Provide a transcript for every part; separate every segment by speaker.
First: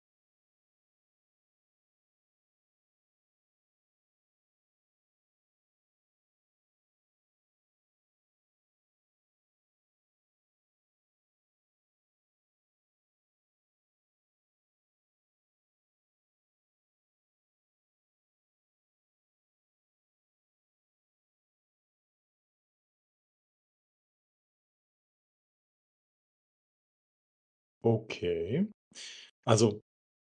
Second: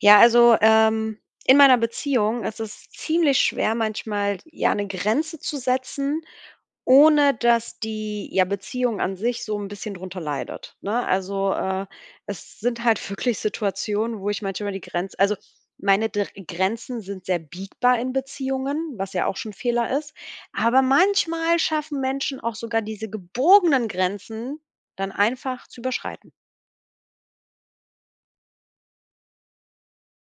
Speaker 1: Ja, also, in meiner Beziehung ist es ziemlich schwer manchmal, ja, eine Grenze zu setzen, ohne dass die, ja, Beziehung an sich so ein bisschen drunter leidet, ne? Also, es sind halt wirklich Situationen, wo ich manchmal die meine Dr Grenzen sind sehr biegbar in Beziehungen, was ja auch schon Fehler ist. Aber manchmal schaffen Menschen auch sogar diese gebogenen Grenzen dann einfach zu überschreiten,
Speaker 2: Okay. Also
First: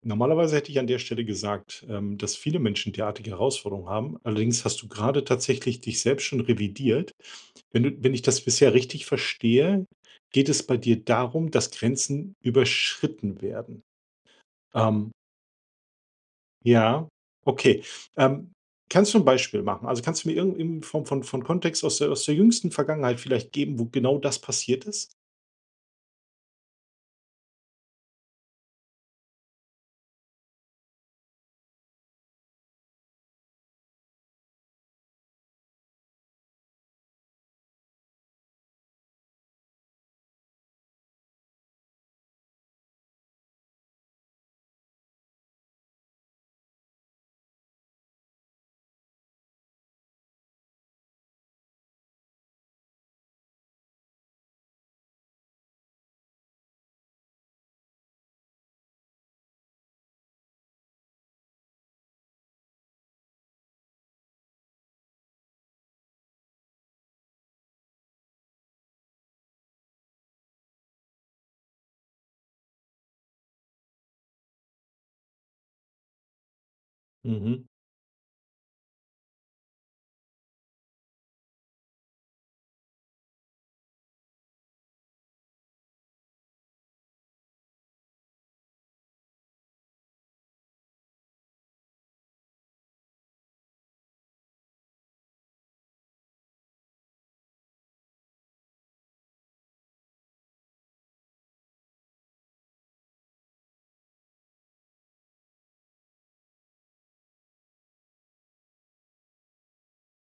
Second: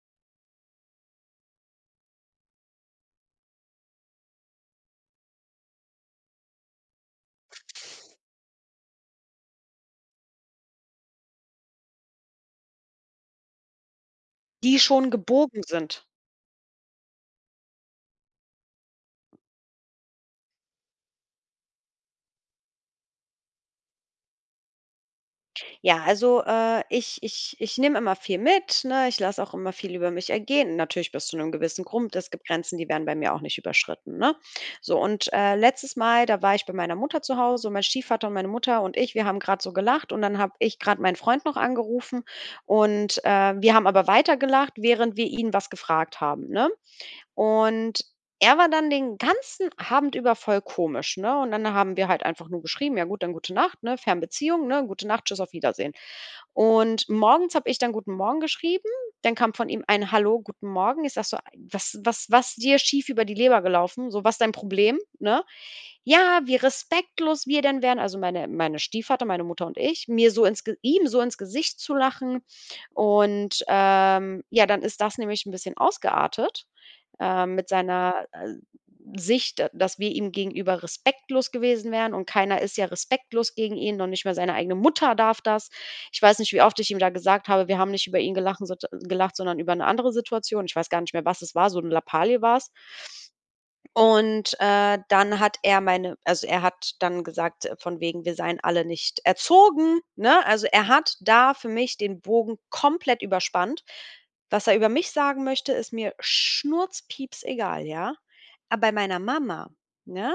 Speaker 2: normalerweise hätte ich an der Stelle gesagt, dass viele Menschen derartige Herausforderungen haben. Allerdings hast du gerade tatsächlich dich selbst schon revidiert. Wenn ich das bisher richtig verstehe, geht es bei dir darum, dass Grenzen überschritten werden.
Speaker 1: die schon
Speaker 2: Ähm,
Speaker 1: gebogen sind.
Speaker 2: ja, okay. Ähm, kannst du ein Beispiel machen? Also kannst du mir irgendeine Form von Kontext aus aus der jüngsten Vergangenheit vielleicht geben, wo genau das passiert ist?
Speaker 1: Ja, also, ich nehme immer viel mit, ne? Ich lasse auch immer viel über mich ergehen. Natürlich bis zu einem gewissen Grund. Es gibt Grenzen, die werden bei mir auch nicht überschritten, ne? So und, letztes Mal, da war ich bei meiner Mutter zu Hause und mein Stiefvater und meine Mutter und ich, wir haben gerade so gelacht und dann habe ich gerade meinen Freund noch angerufen und, wir haben aber weitergelacht, während wir ihn was gefragt haben, ne? Und er war dann den ganzen Abend über voll komisch, ne? Und dann haben wir halt einfach nur geschrieben: „Ja gut, dann gute Nacht, ne? Fernbeziehung, ne? Gute Nacht, tschüss, auf Wiedersehen.“ Und morgens habe ich dann „Guten Morgen“ geschrieben, dann kam von ihm ein „Hallo, guten Morgen.“ Ich sage so: „Was dir schief über die Leber gelaufen? So, was dein Problem, ne?“ „Ja, wie respektlos wir denn wären“, also meine Stiefvater, meine Mutter und ich, mir so ins Ge ihm so ins Gesicht zu lachen. Und, ja, dann ist das nämlich ein bisschen ausgeartet
Speaker 2: Mhm.
Speaker 1: mit seiner, Sicht, d dass wir ihm gegenüber respektlos gewesen wären und keiner ist ja respektlos gegen ihn, noch nicht mal seine eigene Mutter darf das. Ich weiß nicht, wie oft ich ihm da gesagt habe, wir haben nicht über ihn gelachen sot gelacht, sondern über eine andere Situation. Ich weiß gar nicht mehr, was es war, so 'ne Lappalie war's. Und, dann hat er meine also, er hat dann gesagt, von wegen, wir seien alle nicht erzogen, ne? Also, er hat da für mich den Bogen komplett überspannt. Was er über mich sagen möchte, ist mir schnurzpieps egal, ja? Aber bei meiner Mama, ne?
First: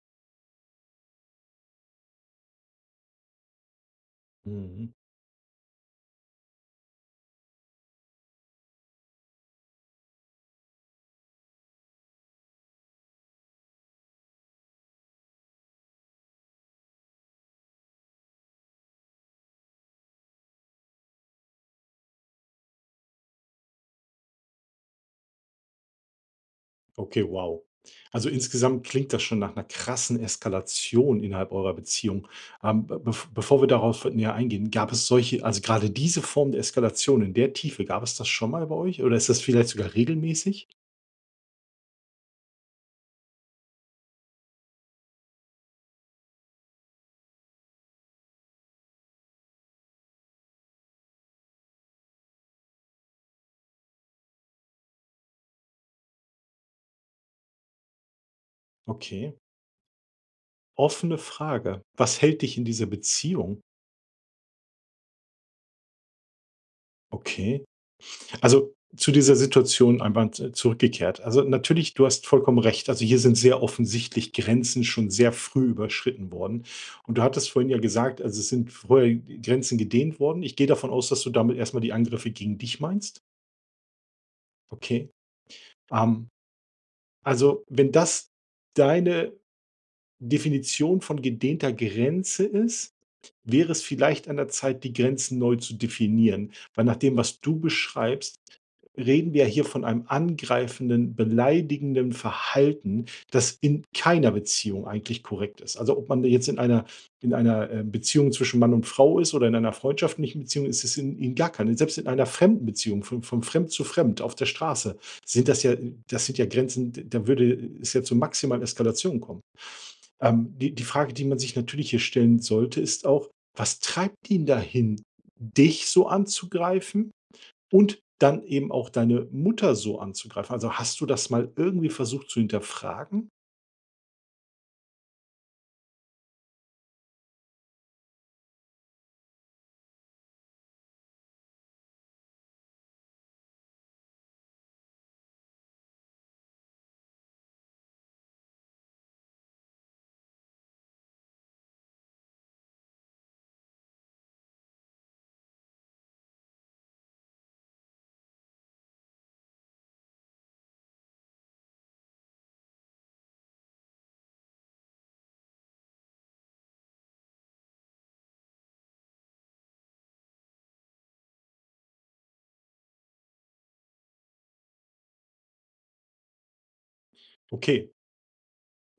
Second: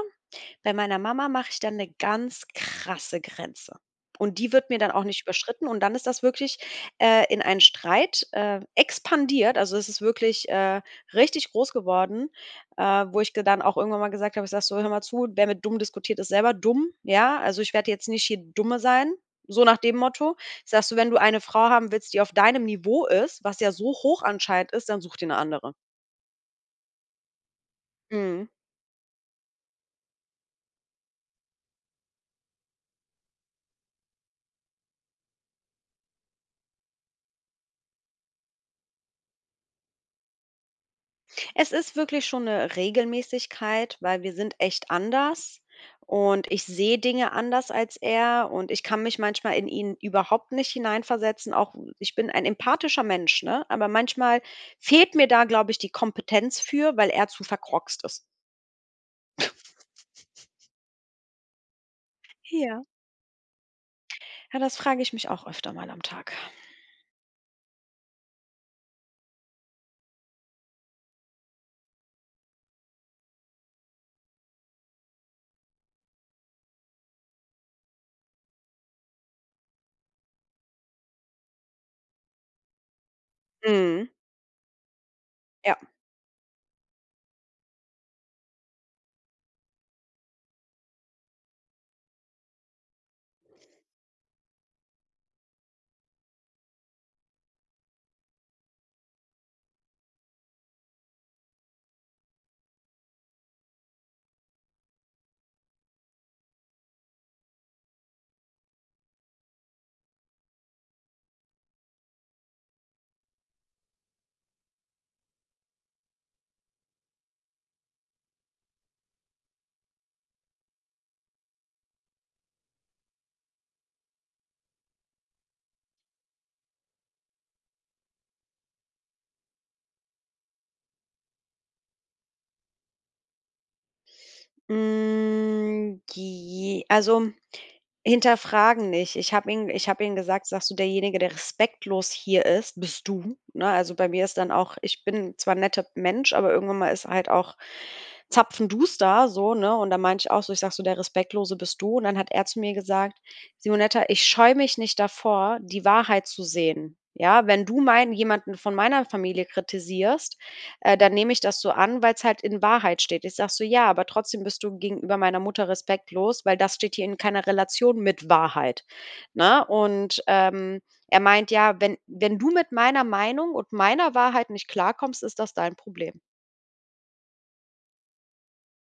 Speaker 1: Bei meiner Mama mache ich dann 'ne ganz krasse Grenze. Und die wird mir dann
Speaker 2: Mhm.
Speaker 1: auch nicht überschritten und dann ist das wirklich, in einen Streit, expandiert. Also, es ist wirklich, richtig groß geworden, wo ich ge dann auch irgendwann mal gesagt habe, ich sage so: „Hör mal zu, wer mit dumm diskutiert, ist selber dumm“, ja? Also, ich werde jetzt nicht hier Dumme sein, so nach dem Motto. Ich sage so: „Wenn du eine Frau haben willst, die auf deinem Niveau ist“, was ja so hoch anscheinend ist, dann such dir 'ne andere.
Speaker 2: Okay, wow. Also
Speaker 1: Mhm.
Speaker 2: insgesamt klingt das schon nach einer krassen Eskalation innerhalb eurer Beziehung. Be bev Bevor wir darauf näher eingehen, gab es solche, also gerade diese Form der Eskalation in der Tiefe, gab es das schon mal bei euch oder ist das vielleicht sogar regelmäßig?
Speaker 1: Es ist wirklich schon eine Regelmäßigkeit, weil wir sind echt anders und ich sehe Dinge anders als er und ich kann mich manchmal in ihn überhaupt nicht hineinversetzen. Auch ich bin ein empathischer Mensch, ne, aber manchmal fehlt mir da, glaube ich, die Kompetenz für, weil er zu verkroxt ist.
Speaker 2: Okay. Offene Frage. Was hält dich in
Speaker 1: Ja.
Speaker 2: dieser Beziehung?
Speaker 1: Ja, das frage ich mich auch öfter mal am Tag.
Speaker 2: Okay. Also, zu dieser Situation einmal z zurückgekehrt. Also, natürlich, du hast vollkommen recht. Also, hier sind sehr offensichtlich Grenzen schon sehr früh überschritten worden. Und du hattest vorhin ja gesagt, also, es sind vorher Grenzen gedehnt worden. Ich gehe davon aus, dass du damit erst mal die Angriffe gegen dich meinst?
Speaker 1: Mhm,
Speaker 2: Okay.
Speaker 1: ja.
Speaker 2: Ähm, also, wenn das deine Definition von gedehnter Grenze ist, wäre es vielleicht an der Zeit, die Grenzen neu zu definieren. Weil nach dem, was du beschreibst, reden wir hier von einem angreifenden, beleidigenden Verhalten, das in keiner Beziehung eigentlich korrekt ist. Also ob man jetzt in einer Beziehung zwischen Mann und Frau ist oder in einer freundschaftlichen Beziehung, ist es in gar keine. Selbst in einer fremden Beziehung, von fremd zu fremd auf der Straße, sind das ja, das sind ja Grenzen, da würde es ja zu maximalen Eskalationen kommen. Die, die Frage, die man sich natürlich hier stellen sollte, ist auch, was treibt ihn dahin, dich so anzugreifen? Und dann eben auch deine Mutter so anzugreifen. Also, hast du das mal irgendwie versucht zu hinterfragen?
Speaker 1: Hm, j also Hinterfragen nicht. Ich habe ihm gesagt: „Sagst du, derjenige, der respektlos hier ist, bist du“, ne? Also, bei mir ist dann auch, ich bin zwar 'n netter Mensch, aber irgendwann mal ist halt auch Zapfen du's da so, ne? Und dann meinte ich auch ich sag so: „Der Respektlose bist du.“ Und dann hat er zu mir gesagt: „Simonetta, ich scheue mich nicht davor, die Wahrheit zu sehen. Ja, wenn du meinen jemanden von meiner Familie kritisierst, dann nehme ich das so an, weil es halt in Wahrheit steht.“ Ich sag so: „Ja, aber trotzdem bist du gegenüber meiner Mutter respektlos, weil das steht hier in keiner Relation mit Wahrheit“, ne? Und, er meint: „Ja, wenn du mit meiner Meinung und meiner Wahrheit nicht klarkommst, ist das dein Problem.“
Speaker 2: Okay,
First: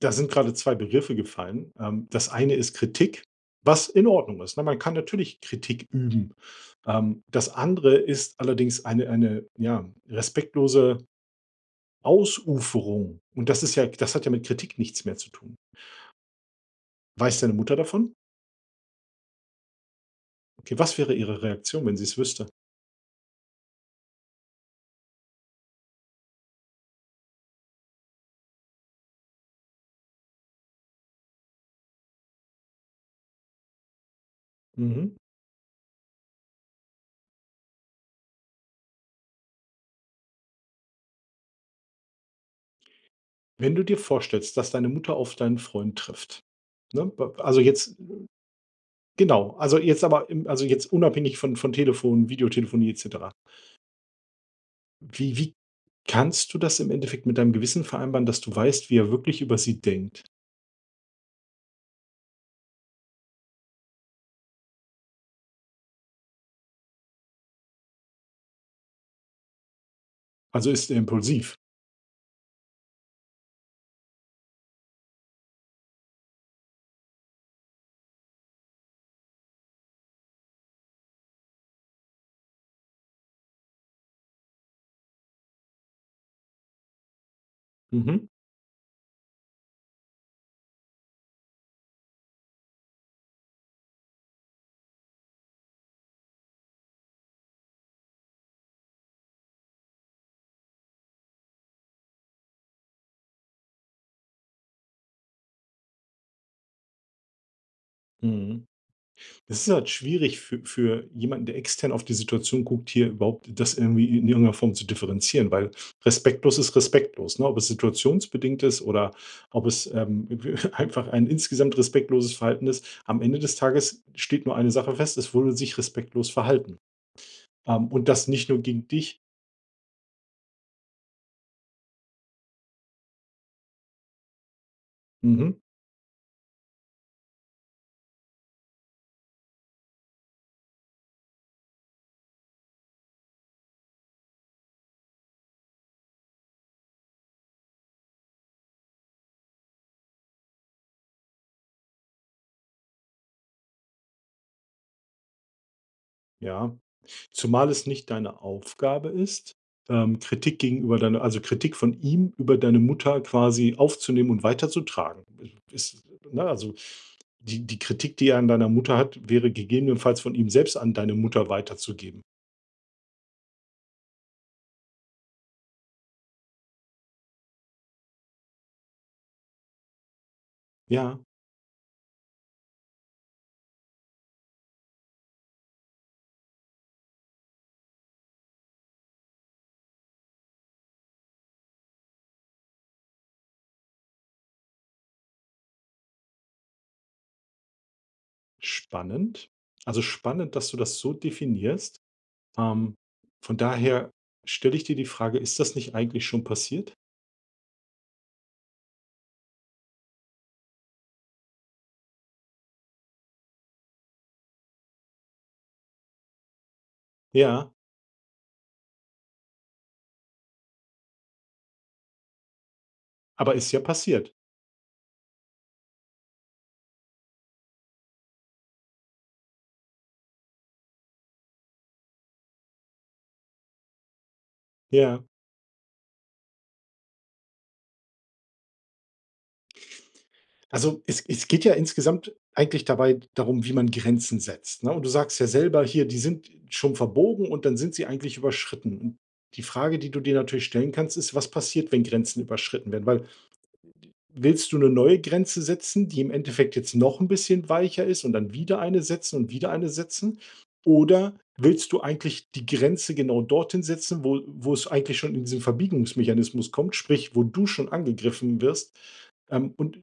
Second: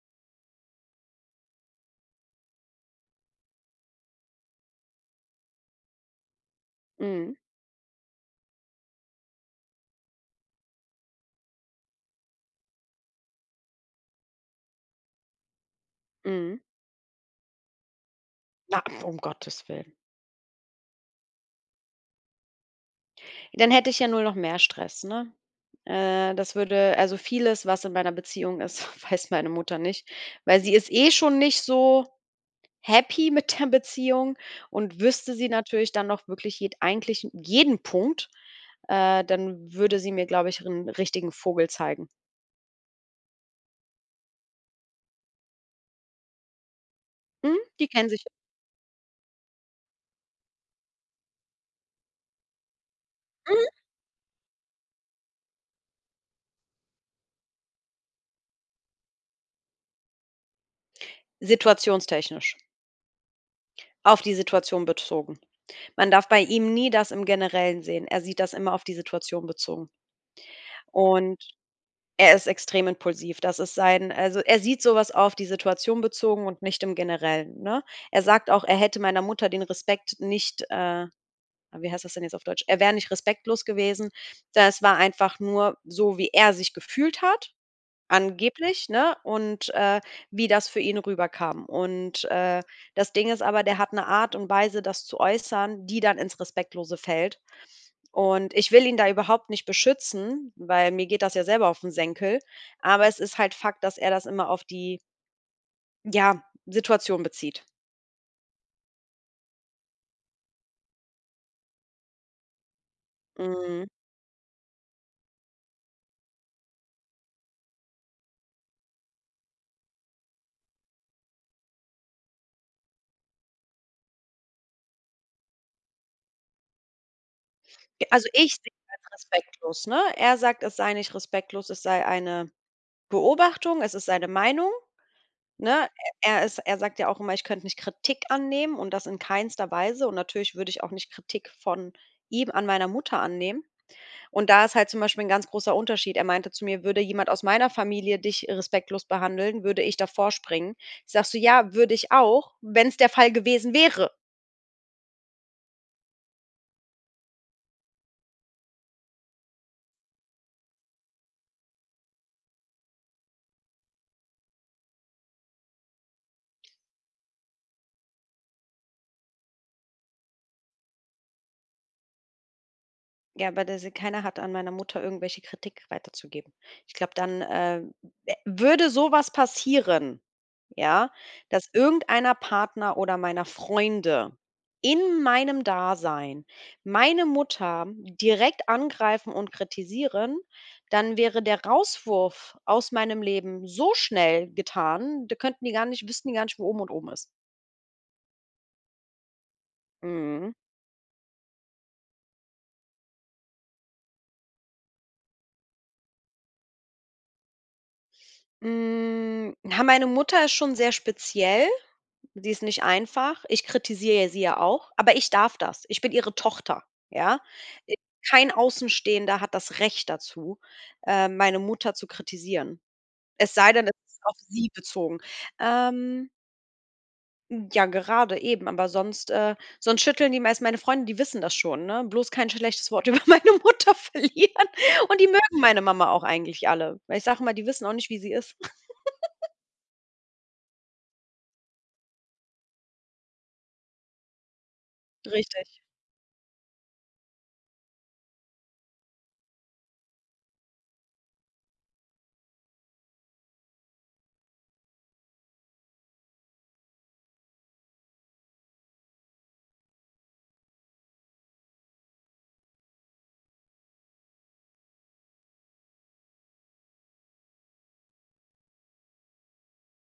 Speaker 2: da sind gerade 2 Begriffe gefallen. Das eine ist Kritik, was in Ordnung ist, ne? Man kann natürlich Kritik üben.
Speaker 1: Mhm,
Speaker 2: Das andere ist allerdings eine, ja, respektlose Ausuferung. Und das ist ja das hat ja mit Kritik nichts mehr zu tun.
Speaker 1: mhm.
Speaker 2: Weiß deine Mutter davon?
Speaker 1: Na, um Gottes Willen.
Speaker 2: Okay, was wäre ihre Reaktion, wenn sie es wüsste?
Speaker 1: Dann hätte ich ja nur noch mehr Stress, ne? Das würde also vieles, was in meiner Beziehung ist, weiß meine Mutter nicht, weil sie ist eh schon nicht so happy mit der Beziehung und
Speaker 2: Mhm.
Speaker 1: wüsste sie natürlich dann noch wirklich jed eigentlich jeden Punkt, dann würde sie mir, glaube ich, einen richtigen Vogel zeigen.
Speaker 2: Wenn du dir vorstellst, dass deine Mutter auf deinen Freund trifft, ne?
Speaker 1: „Hm,
Speaker 2: Also,
Speaker 1: die
Speaker 2: jetzt.
Speaker 1: kennen sich
Speaker 2: Genau, also jetzt aber im, also jetzt unabhängig von Telefon, Videotelefonie et cetera.
Speaker 1: hm?“
Speaker 2: Wie kannst du das im Endeffekt mit deinem Gewissen vereinbaren, dass du weißt, wie er wirklich über sie denkt?
Speaker 1: Situationstechnisch, auf die Situation bezogen. Man darf bei ihm nie das im Generellen sehen. Er sieht das immer auf die Situation bezogen.
Speaker 2: Also, ist er
Speaker 1: Und
Speaker 2: impulsiv?
Speaker 1: er ist extrem impulsiv. Das ist sein, also, er sieht sowas auf die Situation bezogen und nicht im Generellen, ne? Er sagt auch, er hätte meiner Mutter den Respekt nicht wie heißt das denn jetzt auf Deutsch? Er wäre nicht respektlos gewesen. Das war einfach nur so, wie er sich gefühlt hat,
Speaker 2: Mhm,
Speaker 1: angeblich, ne? Und, wie das für ihn rüberkam. Und, das Ding ist aber, der hat eine Art und Weise, das zu äußern, die dann ins Respektlose fällt. Und ich will ihn da überhaupt nicht beschützen, weil mir geht das ja selber auf den Senkel. Aber es ist halt Fakt, dass er das immer auf die, ja, Situation bezieht.
Speaker 2: mhm. Das ist halt schwierig für jemanden, der extern auf die Situation guckt, hier überhaupt das
Speaker 1: Mhm.
Speaker 2: irgendwie in irgendeiner Form zu differenzieren, weil respektlos ist respektlos, ne? Ob es situationsbedingt ist oder ob es, einfach ein insgesamt respektloses Verhalten ist. Am Ende des Tages steht nur eine Sache fest, es wurde sich respektlos verhalten. Und
Speaker 1: Also,
Speaker 2: das nicht
Speaker 1: ich
Speaker 2: nur
Speaker 1: sehe
Speaker 2: gegen
Speaker 1: es
Speaker 2: dich.
Speaker 1: als respektlos, ne? Er sagt, es sei nicht respektlos, es sei eine Beobachtung, es ist seine Meinung.
Speaker 2: Mhm,
Speaker 1: Ne? Er sagt ja auch immer: „Ich könnte nicht Kritik annehmen und das in keinster Weise.“ Und natürlich würde ich auch nicht Kritik von ihm an meiner Mutter annehmen. Und da ist halt zum Beispiel ein ganz großer Unterschied. Er meinte zu mir: „Würde jemand aus meiner Familie dich respektlos behandeln, würde ich davor springen.“ Ich sag so: „Ja, würde ich auch, wenn es der Fall gewesen wäre.“
Speaker 2: ja. Zumal es nicht deine Aufgabe ist, Kritik gegenüber deiner, also Kritik von ihm über deine Mutter quasi aufzunehmen und weiterzutragen. Ist, ne, also die Kritik, die er an deiner Mutter hat, wäre gegebenenfalls von ihm selbst an deine Mutter weiterzugeben.
Speaker 1: Ja, aber das, keiner hat an meiner Mutter irgendwelche Kritik weiterzugeben. Ich glaube, dann, würde sowas passieren, ja,
Speaker 2: Ja,
Speaker 1: dass irgendeiner Partner oder meiner Freunde in meinem Dasein meine Mutter direkt angreifen und kritisieren, dann wäre der Rauswurf aus meinem Leben so schnell getan, da könnten die gar nicht, wüssten die gar nicht, wo oben und oben ist.
Speaker 2: spannend. Also
Speaker 1: Mhm.
Speaker 2: spannend, dass du das so definierst. Ähm, von daher stelle ich dir die Frage, ist das nicht eigentlich schon passiert?
Speaker 1: Hm, na, meine Mutter ist schon sehr speziell. Die ist nicht einfach. Ich kritisiere sie ja auch, aber ich darf das. Ich bin ihre Tochter, ja?
Speaker 2: Ja,
Speaker 1: Äh, Kein Außenstehender hat das Recht dazu, meine Mutter zu kritisieren. Es
Speaker 2: aber
Speaker 1: sei
Speaker 2: ist ja
Speaker 1: denn, es ist
Speaker 2: passiert.
Speaker 1: auf sie bezogen. Ähm, ja, gerade eben, aber sonst sonst schütteln die meist meine Freunde, die wissen das schon, ne? Bloß kein schlechtes Wort über meine Mutter verlieren und
Speaker 2: Ja.
Speaker 1: die mögen meine Mama auch eigentlich alle. Weil ich sage mal, die wissen auch nicht, wie sie ist.
Speaker 2: Also, es geht ja insgesamt eigentlich dabei darum, wie man Grenzen setzt, ne? Und du sagst ja
Speaker 1: Richtig.
Speaker 2: selber hier, die sind schon verbogen und dann sind sie eigentlich überschritten. Und die Frage, die du dir natürlich stellen kannst, ist: Was passiert, wenn Grenzen überschritten werden? Weil willst du eine neue Grenze setzen, die im Endeffekt jetzt noch ein bisschen weicher ist und dann wieder eine setzen und wieder eine setzen? Oder willst du eigentlich die Grenze genau dorthin setzen, wo es eigentlich schon in diesen Verbiegungsmechanismus kommt, sprich, wo du schon angegriffen wirst? Ähm, und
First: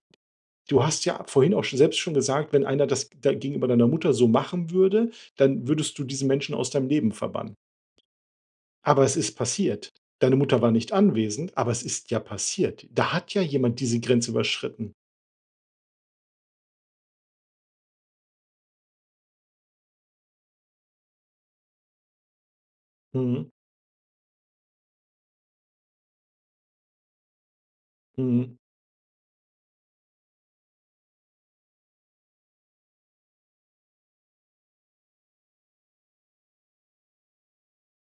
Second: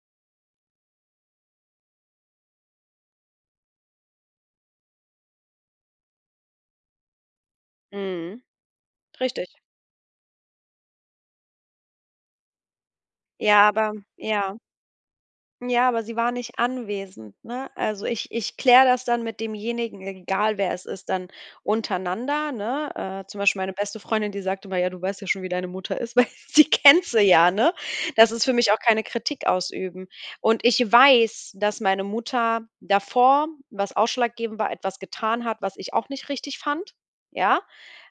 Speaker 2: Du hast ja vorhin auch schon selbst schon gesagt, wenn einer das da gegenüber deiner Mutter so machen würde, dann würdest du diesen Menschen aus deinem Leben verbannen.
Speaker 1: Mhm.
Speaker 2: Aber es ist
Speaker 1: Richtig.
Speaker 2: passiert. Deine Mutter war nicht anwesend, aber es ist ja passiert. Da hat ja
Speaker 1: Ja,
Speaker 2: jemand
Speaker 1: aber
Speaker 2: diese Grenze
Speaker 1: ja.
Speaker 2: überschritten.
Speaker 1: Ja, aber sie war nicht anwesend, ne? Also, ich kläre das dann mit demjenigen, egal wer es ist, dann untereinander, ne? Zum
Speaker 2: Mhm.
Speaker 1: Beispiel meine beste Freundin, die sagte immer: „Ja, du weißt ja schon, wie deine Mutter ist“, weil sie kennt sie ja, ne? Das ist für
Speaker 2: Mhm.
Speaker 1: mich auch keine Kritik ausüben. Und ich weiß, dass meine Mutter davor, was ausschlaggebend war, etwas getan hat, was ich auch nicht richtig fand, ja?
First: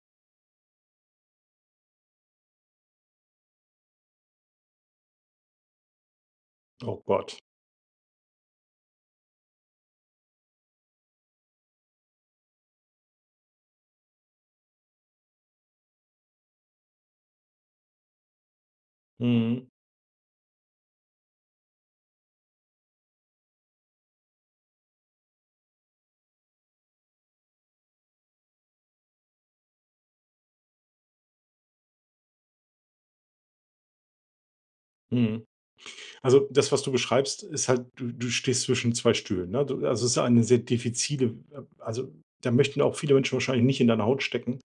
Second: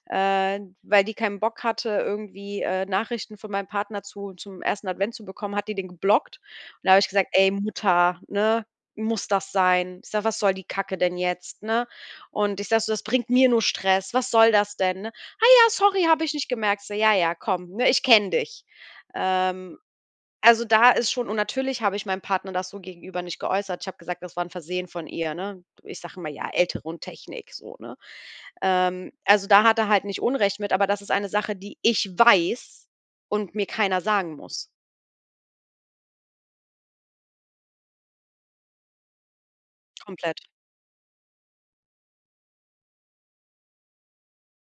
Speaker 1: Äh, weil die keinen Bock hatte, irgendwie, Nachrichten von meinem Partner zu zum ersten Advent zu bekommen, hat die den geblockt. Und da habe
Speaker 2: Oh
Speaker 1: ich gesagt:
Speaker 2: Gott.
Speaker 1: „Ey Mutter, ne, muss das sein?“ Ich sage: „Was soll die Kacke denn jetzt, ne?“ Und ich sage so: „Das bringt mir nur Stress. Was soll das denn, ne?“ „Ah ja, sorry, habe ich nicht gemerkt.“ Ich so: „Ja, ja, komm, ne, ich kenne dich.“
Speaker 2: Mhm.
Speaker 1: Ähm, also, da ist schon, und natürlich habe ich meinem Partner das so gegenüber nicht geäußert. Ich habe gesagt, das war 'n Versehen von ihr, ne? Ich sage immer: „Ja, Ältere und Technik“, so, ne? Also, da hat er halt nicht Unrecht mit, aber das ist eine Sache, die ich weiß und mir keiner sagen muss.
Speaker 2: Mhm. Also das, was du beschreibst, ist halt, du stehst zwischen zwei Stühlen. Ne? Du, also es ist
Speaker 1: Komplett.
Speaker 2: eine sehr diffizile, also da möchten auch viele Menschen wahrscheinlich nicht in deiner Haut stecken.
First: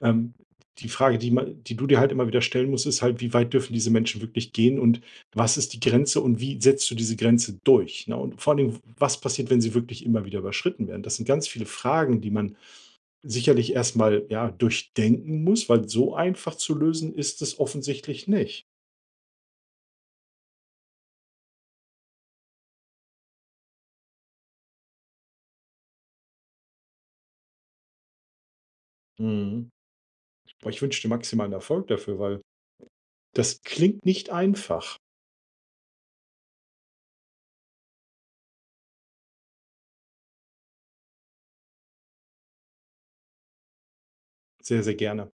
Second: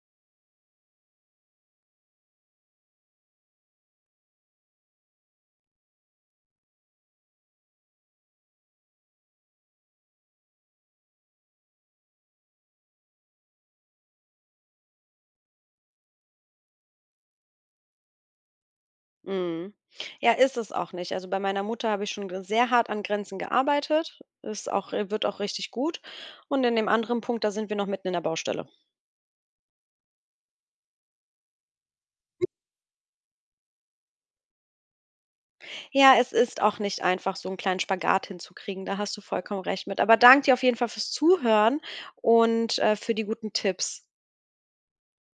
Speaker 2: Ähm, die Frage, die man, die du dir halt immer wieder stellen musst, ist halt: Wie weit dürfen diese Menschen wirklich gehen und was ist die Grenze und wie setzt du diese Grenze durch, ne? Und vor allen Dingen, was passiert, wenn sie wirklich immer wieder überschritten werden? Das sind ganz viele Fragen, die man sicherlich erst mal, ja, durchdenken muss, weil so einfach zu lösen ist es offensichtlich nicht.
Speaker 1: Mhm. Ja, ist es auch nicht. Also, bei meiner Mutter habe ich schon g sehr hart an Grenzen gearbeitet. Ist auch wird auch richtig gut. Und in dem anderen Punkt, da sind wir noch mitten in der Baustelle.
Speaker 2: Mhm. Boah, ich wünsche dir maximalen Erfolg dafür, weil das klingt nicht einfach.
Speaker 1: Ja, es ist auch nicht einfach, so einen kleinen Spagat hinzukriegen. Da hast du vollkommen recht mit. Aber danke dir auf jeden Fall fürs Zuhören und, für die guten Tipps.
Speaker 2: Sehr, sehr gerne.